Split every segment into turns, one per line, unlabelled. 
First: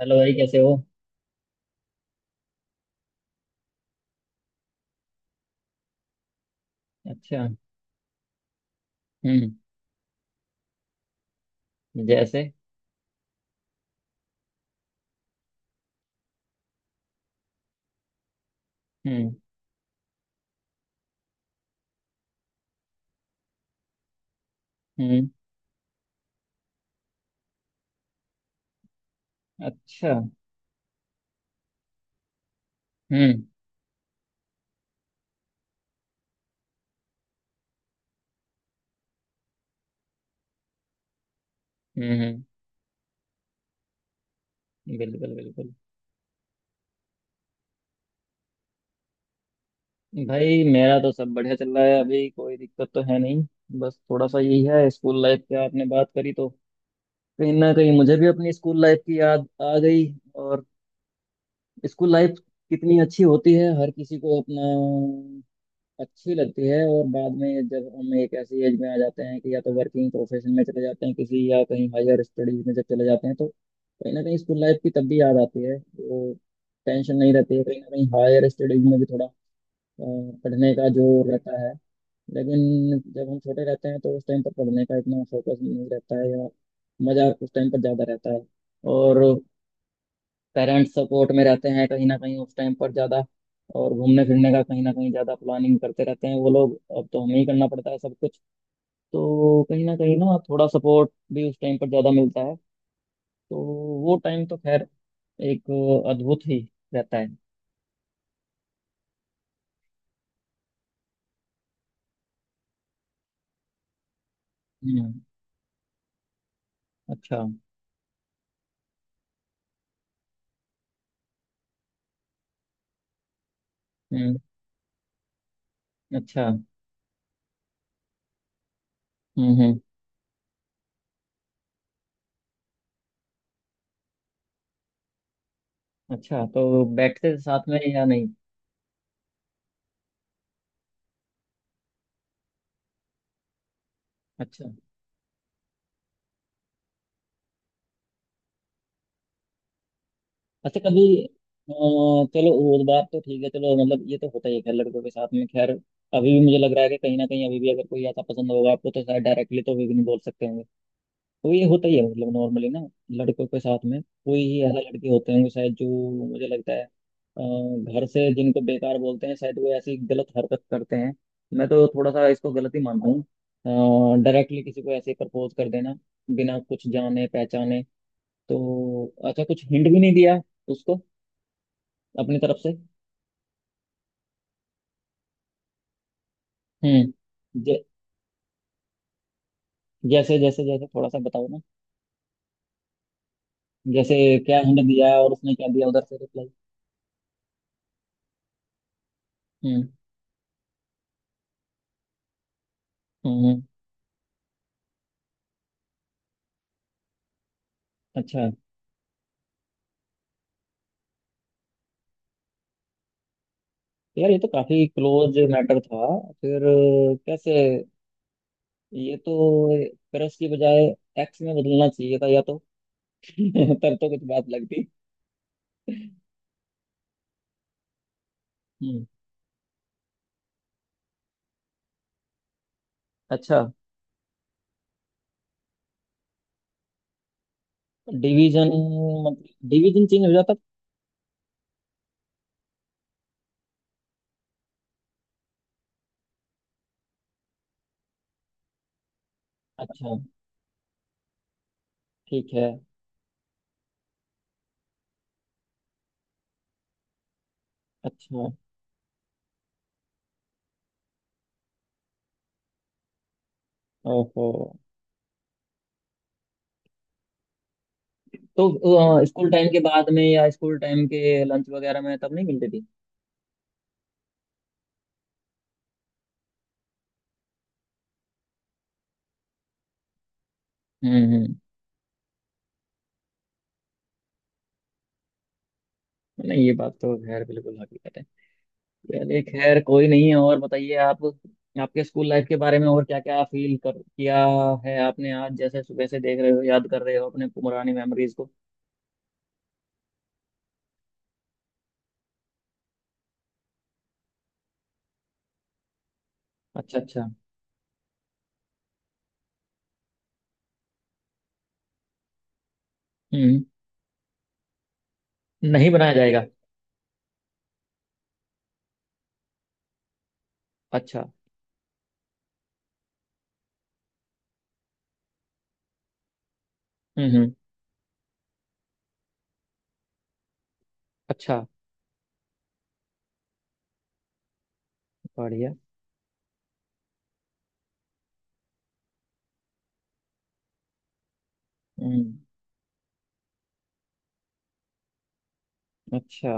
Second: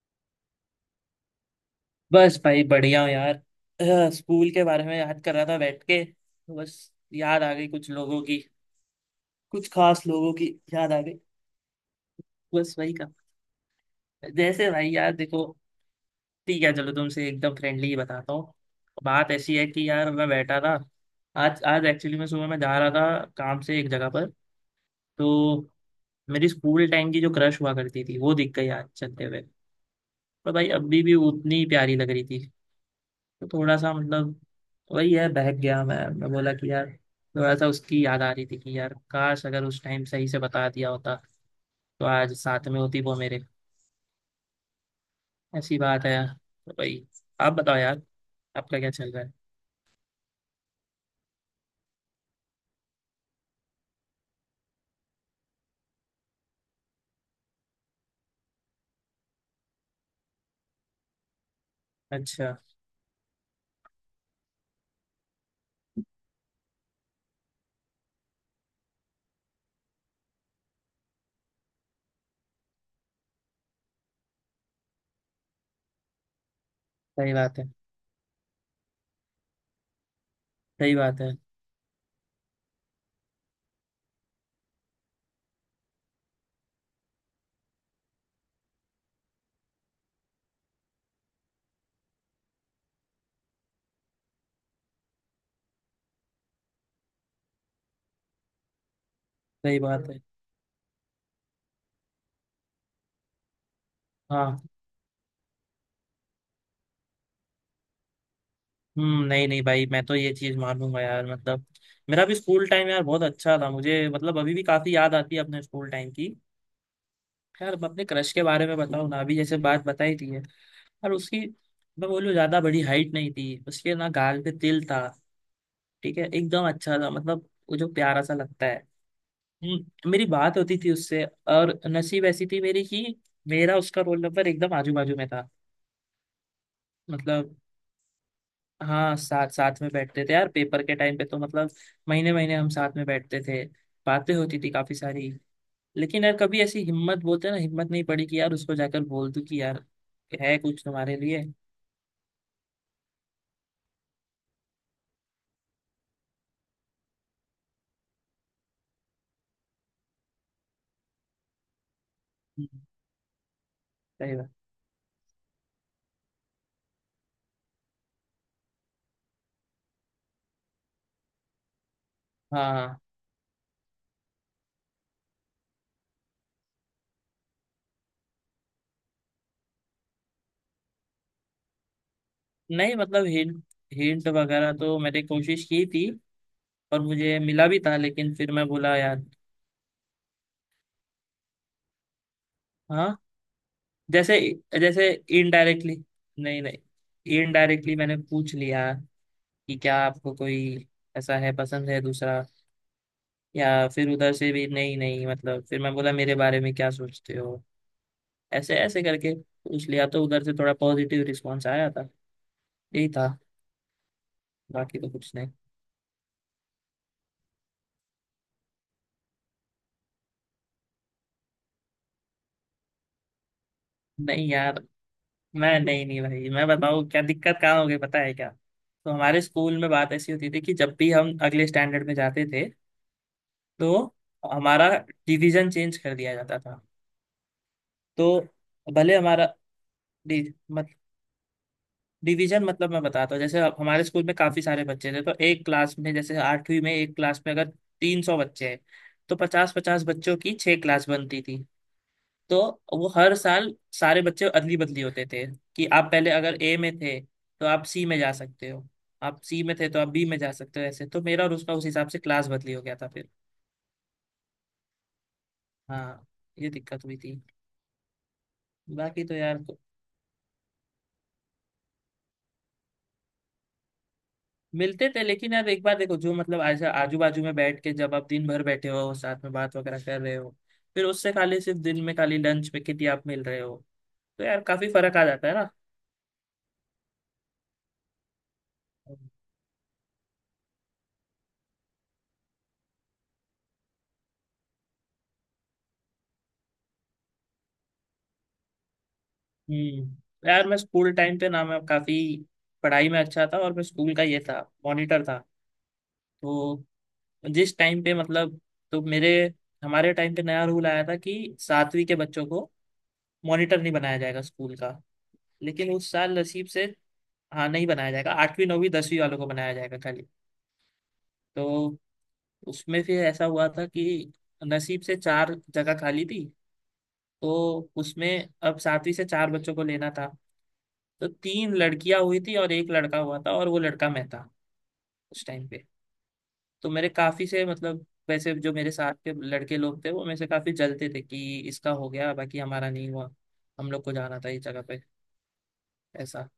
Hello भाई, कैसे हो?
बस भाई बढ़िया हूँ यार। स्कूल के बारे में याद कर रहा था बैठ के। बस याद
अच्छा।
आ गई कुछ लोगों की,
हम्म।
कुछ खास लोगों की याद आ गई।
जैसे?
बस वही का। जैसे भाई यार देखो, ठीक है चलो तुमसे एकदम फ्रेंडली ही बताता हूँ। बात
हम्म
ऐसी है कि यार मैं बैठा था। आज आज एक्चुअली मैं सुबह मैं जा रहा था काम से एक जगह पर।
हम्म।
तो मेरी स्कूल टाइम की जो क्रश हुआ करती थी वो दिख गई आज चलते हुए।
अच्छा।
पर भाई अभी भी उतनी ही प्यारी लग रही थी।
हम्म
तो थोड़ा सा मतलब वही है, बहक गया, मैं बोला कि यार थोड़ा सा उसकी याद आ रही थी कि यार काश अगर उस टाइम सही से बता दिया होता तो
हम्म
आज
हम्म,
साथ में होती वो मेरे।
बिल्कुल बिल्कुल।
ऐसी बात है यार। तो भाई आप बताओ यार, आपका क्या चल रहा है?
भाई मेरा तो सब बढ़िया चल रहा है, अभी कोई दिक्कत तो है नहीं। बस थोड़ा सा यही है, स्कूल लाइफ पे आपने बात करी तो कहीं ना कहीं मुझे भी अपनी स्कूल लाइफ की याद आ गई। और स्कूल लाइफ
अच्छा।
कितनी अच्छी होती है, हर किसी को अपना अच्छी लगती है। और बाद में जब हम एक ऐसी एज में आ जाते हैं कि या तो वर्किंग प्रोफेशन में चले जाते हैं किसी, या कहीं हायर स्टडीज में जब चले जाते हैं, तो कहीं ना कहीं स्कूल लाइफ की तब भी याद आती है। वो टेंशन
सही
नहीं रहती
बात
है,
है।
कहीं ना कहीं हायर स्टडीज में भी थोड़ा अ, पढ़ने का
सही बात
जोर
है।
रहता है। लेकिन जब हम छोटे रहते हैं तो उस टाइम पर पढ़ने का इतना फोकस नहीं रहता है, या मजा उस टाइम पर ज्यादा रहता है। और पेरेंट्स सपोर्ट में रहते हैं कहीं ना कहीं उस टाइम पर ज़्यादा, और घूमने फिरने का कहीं ना कहीं ज़्यादा प्लानिंग करते रहते हैं वो लोग, अब तो हमें ही करना पड़ता है सब कुछ। तो
सही बात
कहीं
है।
ना थोड़ा सपोर्ट भी उस टाइम पर ज़्यादा मिलता है। तो वो टाइम तो
हाँ।
खैर एक अद्भुत ही रहता है।
हम्म। नहीं नहीं भाई मैं तो ये चीज मानूंगा यार, मतलब मेरा भी स्कूल टाइम यार बहुत अच्छा था मुझे, मतलब अभी भी काफी याद
हम्म।
आती है अपने स्कूल टाइम की।
अच्छा।
यार अब अपने क्रश के बारे में बताओ ना, अभी जैसे बात बताई थी है। और उसकी, मैं बोलूँ, ज्यादा बड़ी हाइट नहीं थी उसके, ना
हम्म।
गाल पे तिल था। ठीक है
अच्छा।
एकदम अच्छा था, मतलब वो जो प्यारा सा लगता है।
हम्म।
मेरी बात होती थी उससे। और नसीब ऐसी थी मेरी कि मेरा उसका रोल नंबर एकदम आजू बाजू में था।
अच्छा, तो बैठते थे
मतलब
साथ में या नहीं?
हाँ, साथ साथ में बैठते थे यार। पेपर के टाइम पे तो मतलब महीने महीने हम साथ में बैठते थे, बातें होती
अच्छा।
थी काफी सारी। लेकिन यार कभी ऐसी हिम्मत, बोलते हैं ना, हिम्मत नहीं पड़ी कि यार उसको जाकर बोल दूं कि यार है
अच्छा,
कुछ
कभी
तुम्हारे लिए।
अ, चलो वो बात तो ठीक है। चलो, मतलब ये तो होता ही है खैर लड़कों के साथ में। खैर, अभी भी मुझे लग रहा है कि कहीं ना कहीं अभी भी अगर कोई ऐसा पसंद होगा आपको तो शायद डायरेक्टली तो अभी भी नहीं बोल सकते होंगे। तो ये होता ही है, मतलब नॉर्मली
हम्म।
ना, लड़कों के साथ में।
सही
कोई
बात।
ही ऐसा लड़के होते होंगे शायद जो मुझे लगता है घर से जिनको बेकार बोलते हैं, शायद वो ऐसी गलत हरकत करते हैं। मैं तो थोड़ा सा इसको गलत ही
हाँ।
मानता हूँ, डायरेक्टली किसी को ऐसे प्रपोज कर देना बिना कुछ जाने पहचाने। तो अच्छा, कुछ हिंट भी नहीं दिया उसको अपनी तरफ से?
नहीं मतलब हिंट हिंट वगैरह तो मैंने कोशिश की थी और मुझे
हम्म।
मिला भी था, लेकिन फिर मैं बोला यार।
जैसे जैसे जैसे थोड़ा सा बताओ ना।
हाँ।
जैसे
जैसे
क्या हिंट
जैसे।
दिया और उसने क्या दिया
इनडायरेक्टली,
उधर से रिप्लाई?
नहीं नहीं, इनडायरेक्टली मैंने पूछ लिया कि
हम्म
क्या आपको कोई ऐसा है, पसंद है दूसरा,
हम्म।
या फिर उधर से भी। नहीं नहीं मतलब फिर मैं बोला मेरे बारे में क्या सोचते हो,
अच्छा,
ऐसे ऐसे करके पूछ लिया तो उधर से थोड़ा पॉजिटिव रिस्पॉन्स आया था। यही था,
तो यार ये तो काफी
बाकी तो कुछ
क्लोज
नहीं।
मैटर था। फिर कैसे? ये तो क्रश की बजाय एक्स में बदलना चाहिए था या तो। तब तो कुछ
नहीं
बात
यार
लगती।
मैं, नहीं नहीं भाई मैं बताऊँ क्या दिक्कत कहाँ हो गई, पता है क्या?
हम्म।
तो हमारे स्कूल में बात ऐसी होती थी कि जब भी हम अगले स्टैंडर्ड में जाते थे
अच्छा।
तो हमारा डिवीजन चेंज कर दिया जाता था। तो
डिवीजन?
भले
मतलब
हमारा
डिवीजन चेंज हो
डि-
जाता?
डिवीजन, मतलब मैं बताता हूँ, जैसे अब हमारे स्कूल में काफी सारे बच्चे थे तो एक क्लास में, जैसे आठवीं में एक क्लास में अगर 300 बच्चे हैं तो 50-50
अच्छा।
बच्चों की छह क्लास बनती थी।
ठीक
तो
है।
वो हर साल सारे बच्चे अदली बदली होते थे कि आप पहले अगर ए में थे तो आप सी में जा
अच्छा।
सकते हो, आप सी में थे तो आप बी में जा सकते हो। ऐसे तो मेरा और उसका उस हिसाब से क्लास बदली हो गया था फिर।
ओहो,
हाँ, ये दिक्कत हुई थी।
तो
बाकी तो
स्कूल
यार
टाइम के बाद में या स्कूल टाइम के लंच वगैरह में तब नहीं मिलती थी?
मिलते थे, लेकिन यार एक बार देखो जो मतलब ऐसा आजू बाजू में बैठ के जब आप दिन भर बैठे हो साथ में, बात वगैरह कर रहे हो, फिर
हम्म
उससे
हम्म।
खाली सिर्फ दिन में खाली लंच में कितनी आप मिल रहे हो, तो यार काफी फर्क आ जाता है ना।
नहीं, ये बात तो खैर बिल्कुल हकीकत है। चलिए, खैर कोई नहीं है। और बताइए आप, आपके स्कूल लाइफ के बारे में और क्या क्या फील कर किया है आपने, आज जैसे सुबह से देख रहे हो याद कर रहे हो अपने पुरानी मेमोरीज को।
हम्म, यार मैं स्कूल टाइम पे ना मैं काफी पढ़ाई में अच्छा था, और मैं स्कूल का ये था, मॉनिटर था। तो
अच्छा अच्छा।
जिस टाइम पे मतलब, तो मेरे हमारे टाइम पे नया रूल आया था कि सातवीं के बच्चों को
हम्म।
मॉनिटर नहीं बनाया जाएगा स्कूल का।
नहीं
लेकिन उस
बनाया
साल
जाएगा?
नसीब से, हाँ नहीं बनाया जाएगा, आठवीं नौवीं 10वीं वालों को बनाया जाएगा खाली।
अच्छा।
तो उसमें फिर ऐसा हुआ था कि नसीब से चार जगह खाली थी।
हम्म।
तो उसमें अब सातवीं से चार बच्चों को लेना था। तो
अच्छा।
तीन लड़कियां हुई थी और एक लड़का हुआ था, और वो लड़का मैं था उस टाइम
बढ़िया।
पे। तो मेरे काफी से मतलब, वैसे जो मेरे साथ के लड़के लोग थे वो मेरे से काफी जलते थे कि इसका हो गया
हम्म।
बाकी हमारा नहीं हुआ, हम लोग को जाना था इस जगह पे, ऐसा।
अच्छा।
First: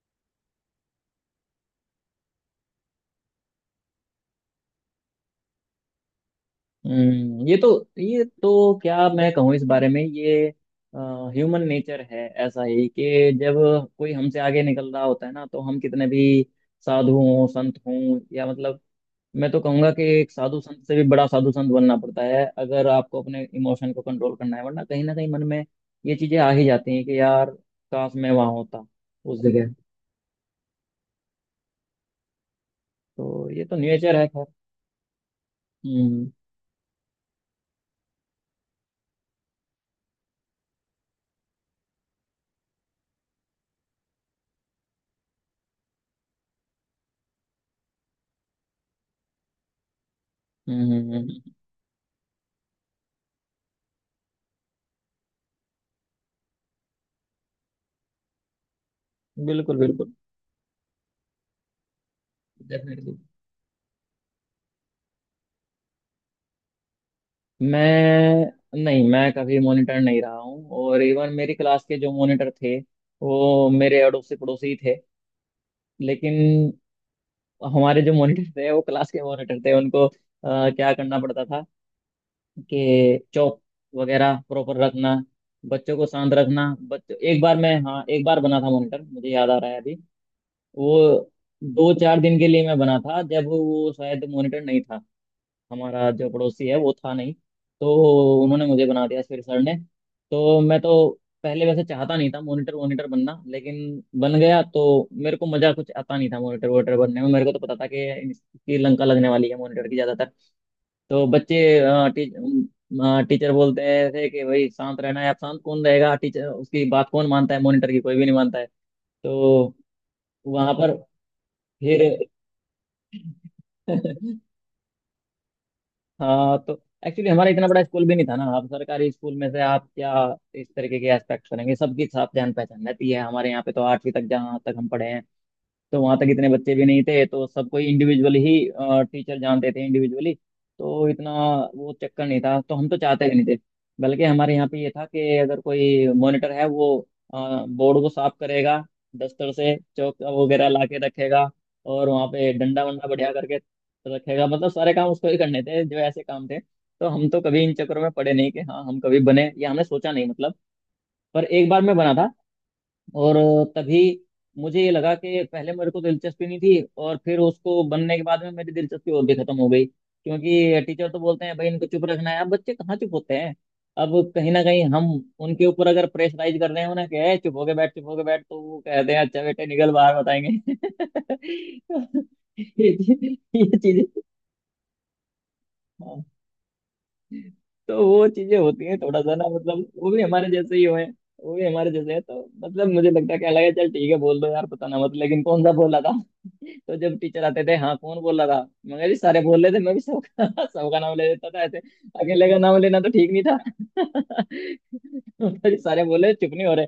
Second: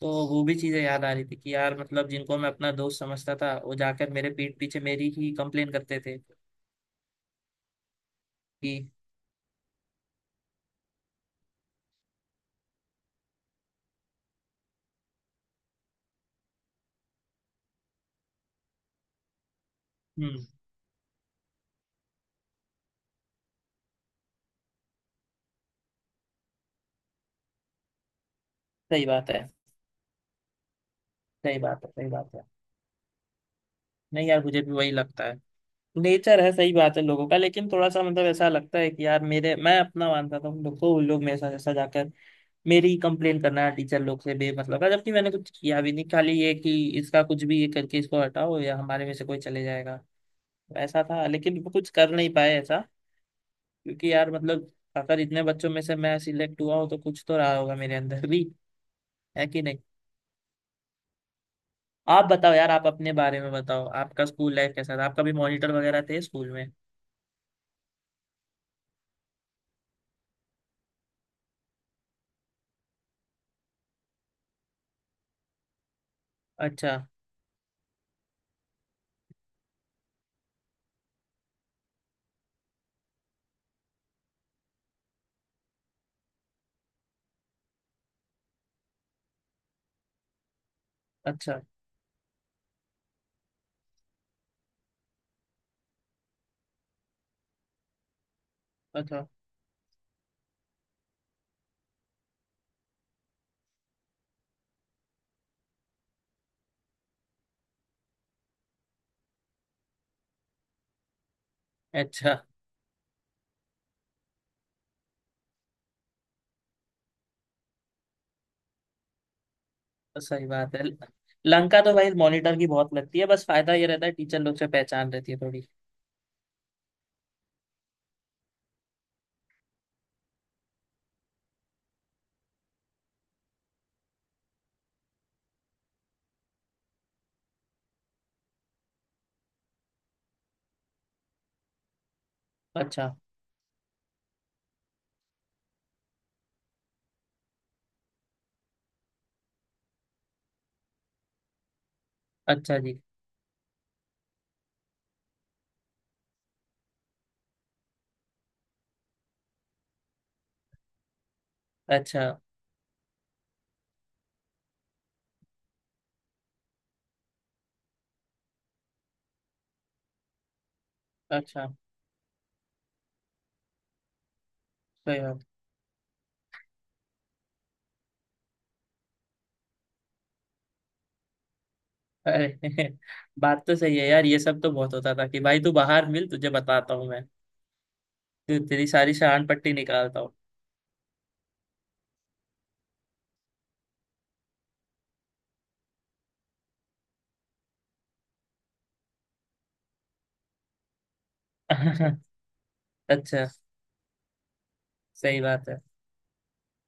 तो वो भी चीजें याद आ रही थी कि यार मतलब जिनको मैं अपना दोस्त समझता था वो जाकर मेरे पीठ पीछे मेरी ही कंप्लेन करते थे
हम्म, ये तो
कि।
क्या मैं कहूँ इस बारे में, ये ह्यूमन नेचर है ऐसा ही कि जब कोई हमसे आगे निकल रहा होता है ना तो हम कितने भी साधु हों संत हों, या मतलब मैं तो कहूँगा कि एक
हम्म।
साधु संत से भी बड़ा साधु संत बनना पड़ता है अगर आपको अपने इमोशन को कंट्रोल करना है, वरना कहीं ना कहीं मन में ये चीजें आ ही जाती हैं कि यार काश मैं वहां होता
सही बात
उस
है।
जगह।
सही बात है। सही बात है।
तो ये तो नेचर है
नहीं यार
खैर।
मुझे भी वही लगता है,
हम्म
नेचर है, सही बात है लोगों का। लेकिन थोड़ा सा मतलब ऐसा लगता है कि यार मेरे, मैं अपना मानता था उन लोग को, उन लोग मेरे साथ ऐसा जाकर मेरी ही कंप्लेन करना टीचर लोग से, बेमतलब का, जबकि मैंने कुछ किया भी नहीं। खाली ये कि इसका कुछ भी ये करके इसको हटाओ या हमारे में से कोई चले जाएगा,
हम्म
ऐसा
हम्म,
था।
हम्म, हम्म,
लेकिन वो कुछ कर नहीं पाए ऐसा, क्योंकि यार मतलब अगर इतने बच्चों में से मैं सिलेक्ट हुआ हूँ तो कुछ तो रहा होगा मेरे अंदर भी, है कि
बिल्कुल
नहीं?
बिल्कुल।
आप बताओ यार, आप अपने
डेफिनेटली।
बारे में बताओ, आपका स्कूल लाइफ कैसा था? आपका भी मॉनिटर वगैरह थे स्कूल में?
मैं नहीं, मैं कभी मॉनिटर नहीं रहा हूँ, और इवन मेरी क्लास के जो मॉनिटर थे वो मेरे अड़ोसी पड़ोसी ही थे। लेकिन
अच्छा
हमारे जो मॉनिटर थे, वो क्लास के मॉनिटर थे, उनको क्या करना पड़ता था कि चौक वगैरह प्रॉपर रखना, बच्चों को शांत रखना। बच्चों, एक बार मैं, हाँ एक बार बना था मॉनिटर मुझे याद आ रहा है अभी वो,
अच्छा।
दो चार दिन के लिए मैं बना था जब वो शायद मॉनिटर नहीं था, हमारा जो पड़ोसी है वो था नहीं। तो उन्होंने मुझे बना दिया
अच्छा
फिर सर ने। तो मैं तो पहले वैसे चाहता नहीं था मॉनिटर वॉनिटर बनना, लेकिन बन गया तो मेरे को मजा कुछ आता नहीं था मॉनिटर वॉनिटर बनने में। मेरे को तो पता था कि इसकी लंका लगने वाली है मॉनिटर की ज्यादातर। तो बच्चे,
अच्छा।
टीचर बोलते थे कि भाई शांत रहना है आप। शांत कौन रहेगा टीचर, उसकी बात कौन मानता है? मॉनिटर की कोई भी नहीं मानता है। तो
तो सही
वहां
बात है,
पर
लंका तो
फिर
भाई मॉनिटर की बहुत लगती है, बस फायदा ये रहता है टीचर लोग से पहचान रहती है थोड़ी।
हाँ। तो एक्चुअली हमारा इतना बड़ा स्कूल भी नहीं था ना, आप सरकारी स्कूल में से आप क्या इस तरीके के एस्पेक्ट करेंगे? सबकी आप जान पहचान रहती है हमारे यहाँ पे, तो आठवीं तक जहाँ तक हम पढ़े हैं तो वहां तक इतने बच्चे भी नहीं थे, तो सबको इंडिविजुअल ही टीचर जानते थे, इंडिविजुअली। तो इतना वो चक्कर नहीं था, तो हम तो
अच्छा
चाहते भी नहीं थे। बल्कि हमारे यहाँ पे ये था कि अगर कोई मॉनिटर है वो बोर्ड को साफ करेगा, दस्तर से चौक वगैरह ला के रखेगा, और वहाँ पे
अच्छा
डंडा
जी।
वंडा बढ़िया करके रखेगा। मतलब सारे काम उसको ही करने थे जो ऐसे काम थे, तो हम तो कभी इन चक्करों में पड़े नहीं कि हाँ हम कभी बने या हमने सोचा, नहीं। मतलब पर एक बार मैं बना
अच्छा
था, और तभी मुझे ये लगा कि पहले मेरे को दिलचस्पी नहीं थी, और फिर उसको बनने के बाद में मेरी दिलचस्पी और भी खत्म हो गई, क्योंकि टीचर तो बोलते हैं
अच्छा।
भाई इनको चुप रखना है। अब बच्चे कहाँ चुप होते हैं? अब कहीं ना कहीं हम
सही बात।
उनके ऊपर अगर प्रेशराइज कर रहे हैं, उन्हें कहे चुप होके बैठ चुप होके बैठ, तो वो कहते हैं अच्छा बेटे निकल बाहर बताएंगे।
अरे
ये चीज
बात
ये
तो सही
चीज,
है यार, ये सब तो बहुत होता था कि भाई तू बाहर मिल, तुझे बताता हूँ मैं,
तो वो चीजें होती
तेरी
हैं
सारी
थोड़ा सा ना,
शान पट्टी
मतलब वो
निकालता
भी
हूँ।
हमारे जैसे ही हुए हैं, वो भी हमारे जैसे हैं, तो मतलब मुझे लगता है क्या लगा, चल ठीक है बोल दो यार पता ना मत, लेकिन कौन सा बोला था? तो जब टीचर आते थे, हाँ कौन बोला था? मगर जी सारे बोल रहे थे, मैं भी सबका सबका नाम ले लेता था ऐसे, अकेले का नाम लेना तो ठीक नहीं
अच्छा।
था।
सही
तो
बात
जी
है।
सारे बोले चुप नहीं हो रहे।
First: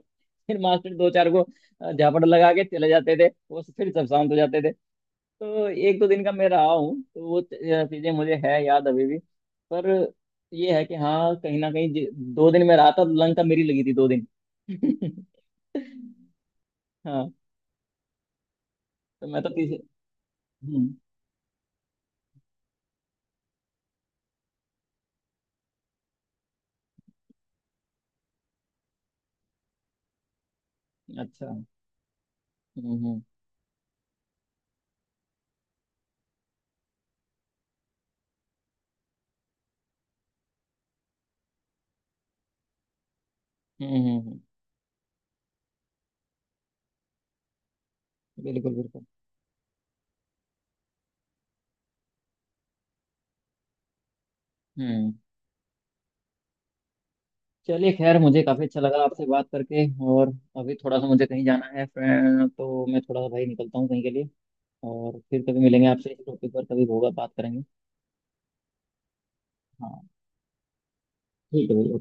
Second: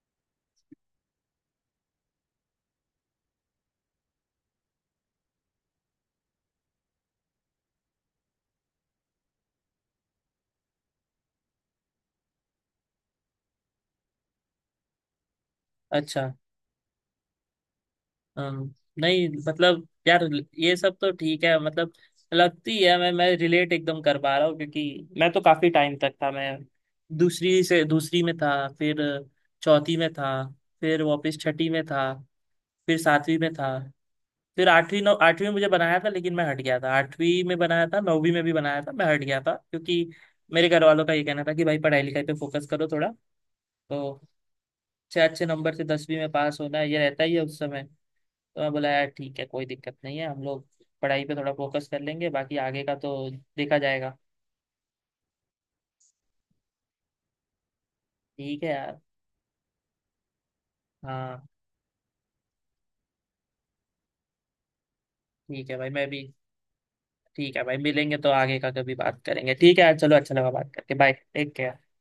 फिर मास्टर दो चार को झापड़ लगा के चले जाते थे वो, फिर सब शांत हो जाते थे। तो एक दो दिन का मैं रहा हूँ, तो वो चीज़ें मुझे है याद अभी भी। पर ये है कि हाँ कहीं ना कहीं दो दिन में रहा था लंका मेरी लगी थी दो दिन।
अच्छा।
हाँ,
हम्म।
तो
नहीं
मैं तो तीसरे,
मतलब यार ये
हम्म।
सब तो ठीक है, मतलब लगती है, मैं रिलेट एकदम कर पा रहा हूँ, क्योंकि मैं तो काफी टाइम तक था मैं। दूसरी से दूसरी में था, फिर चौथी में था, फिर वापस
अच्छा।
छठी में था, फिर
हम्म
सातवीं में था, फिर आठवीं नौ आठवीं में मुझे बनाया था, लेकिन मैं हट गया था। आठवीं में बनाया था, नौवीं में भी बनाया था, मैं हट गया था, क्योंकि मेरे घर वालों का ये कहना था कि भाई पढ़ाई लिखाई पे फोकस करो थोड़ा,
हम्म हम्म,
तो
हम्म,
अच्छे अच्छे नंबर से 10वीं में पास होना है, ये रहता ही है उस समय। तो मैं
बिल्कुल
बोला
बिल्कुल।
यार ठीक है कोई दिक्कत नहीं है, हम लोग पढ़ाई पे थोड़ा फोकस कर लेंगे, बाकी आगे का तो देखा जाएगा।
हम्म। चलिए, खैर मुझे
ठीक
काफ़ी
है
अच्छा
यार।
लगा आपसे बात करके। और अभी थोड़ा सा मुझे कहीं
हाँ।
जाना है फ्रेंड, तो मैं थोड़ा सा भाई निकलता हूँ कहीं के लिए। और फिर कभी
ठीक है
मिलेंगे
भाई, मैं
आपसे, इस
भी।
टॉपिक पर कभी होगा बात
ठीक
करेंगे।
है भाई मिलेंगे तो आगे का कभी बात करेंगे, ठीक है यार,
हाँ,
चलो, अच्छा लगा बात करके, बाय, टेक
ठीक है
केयर।
भैया।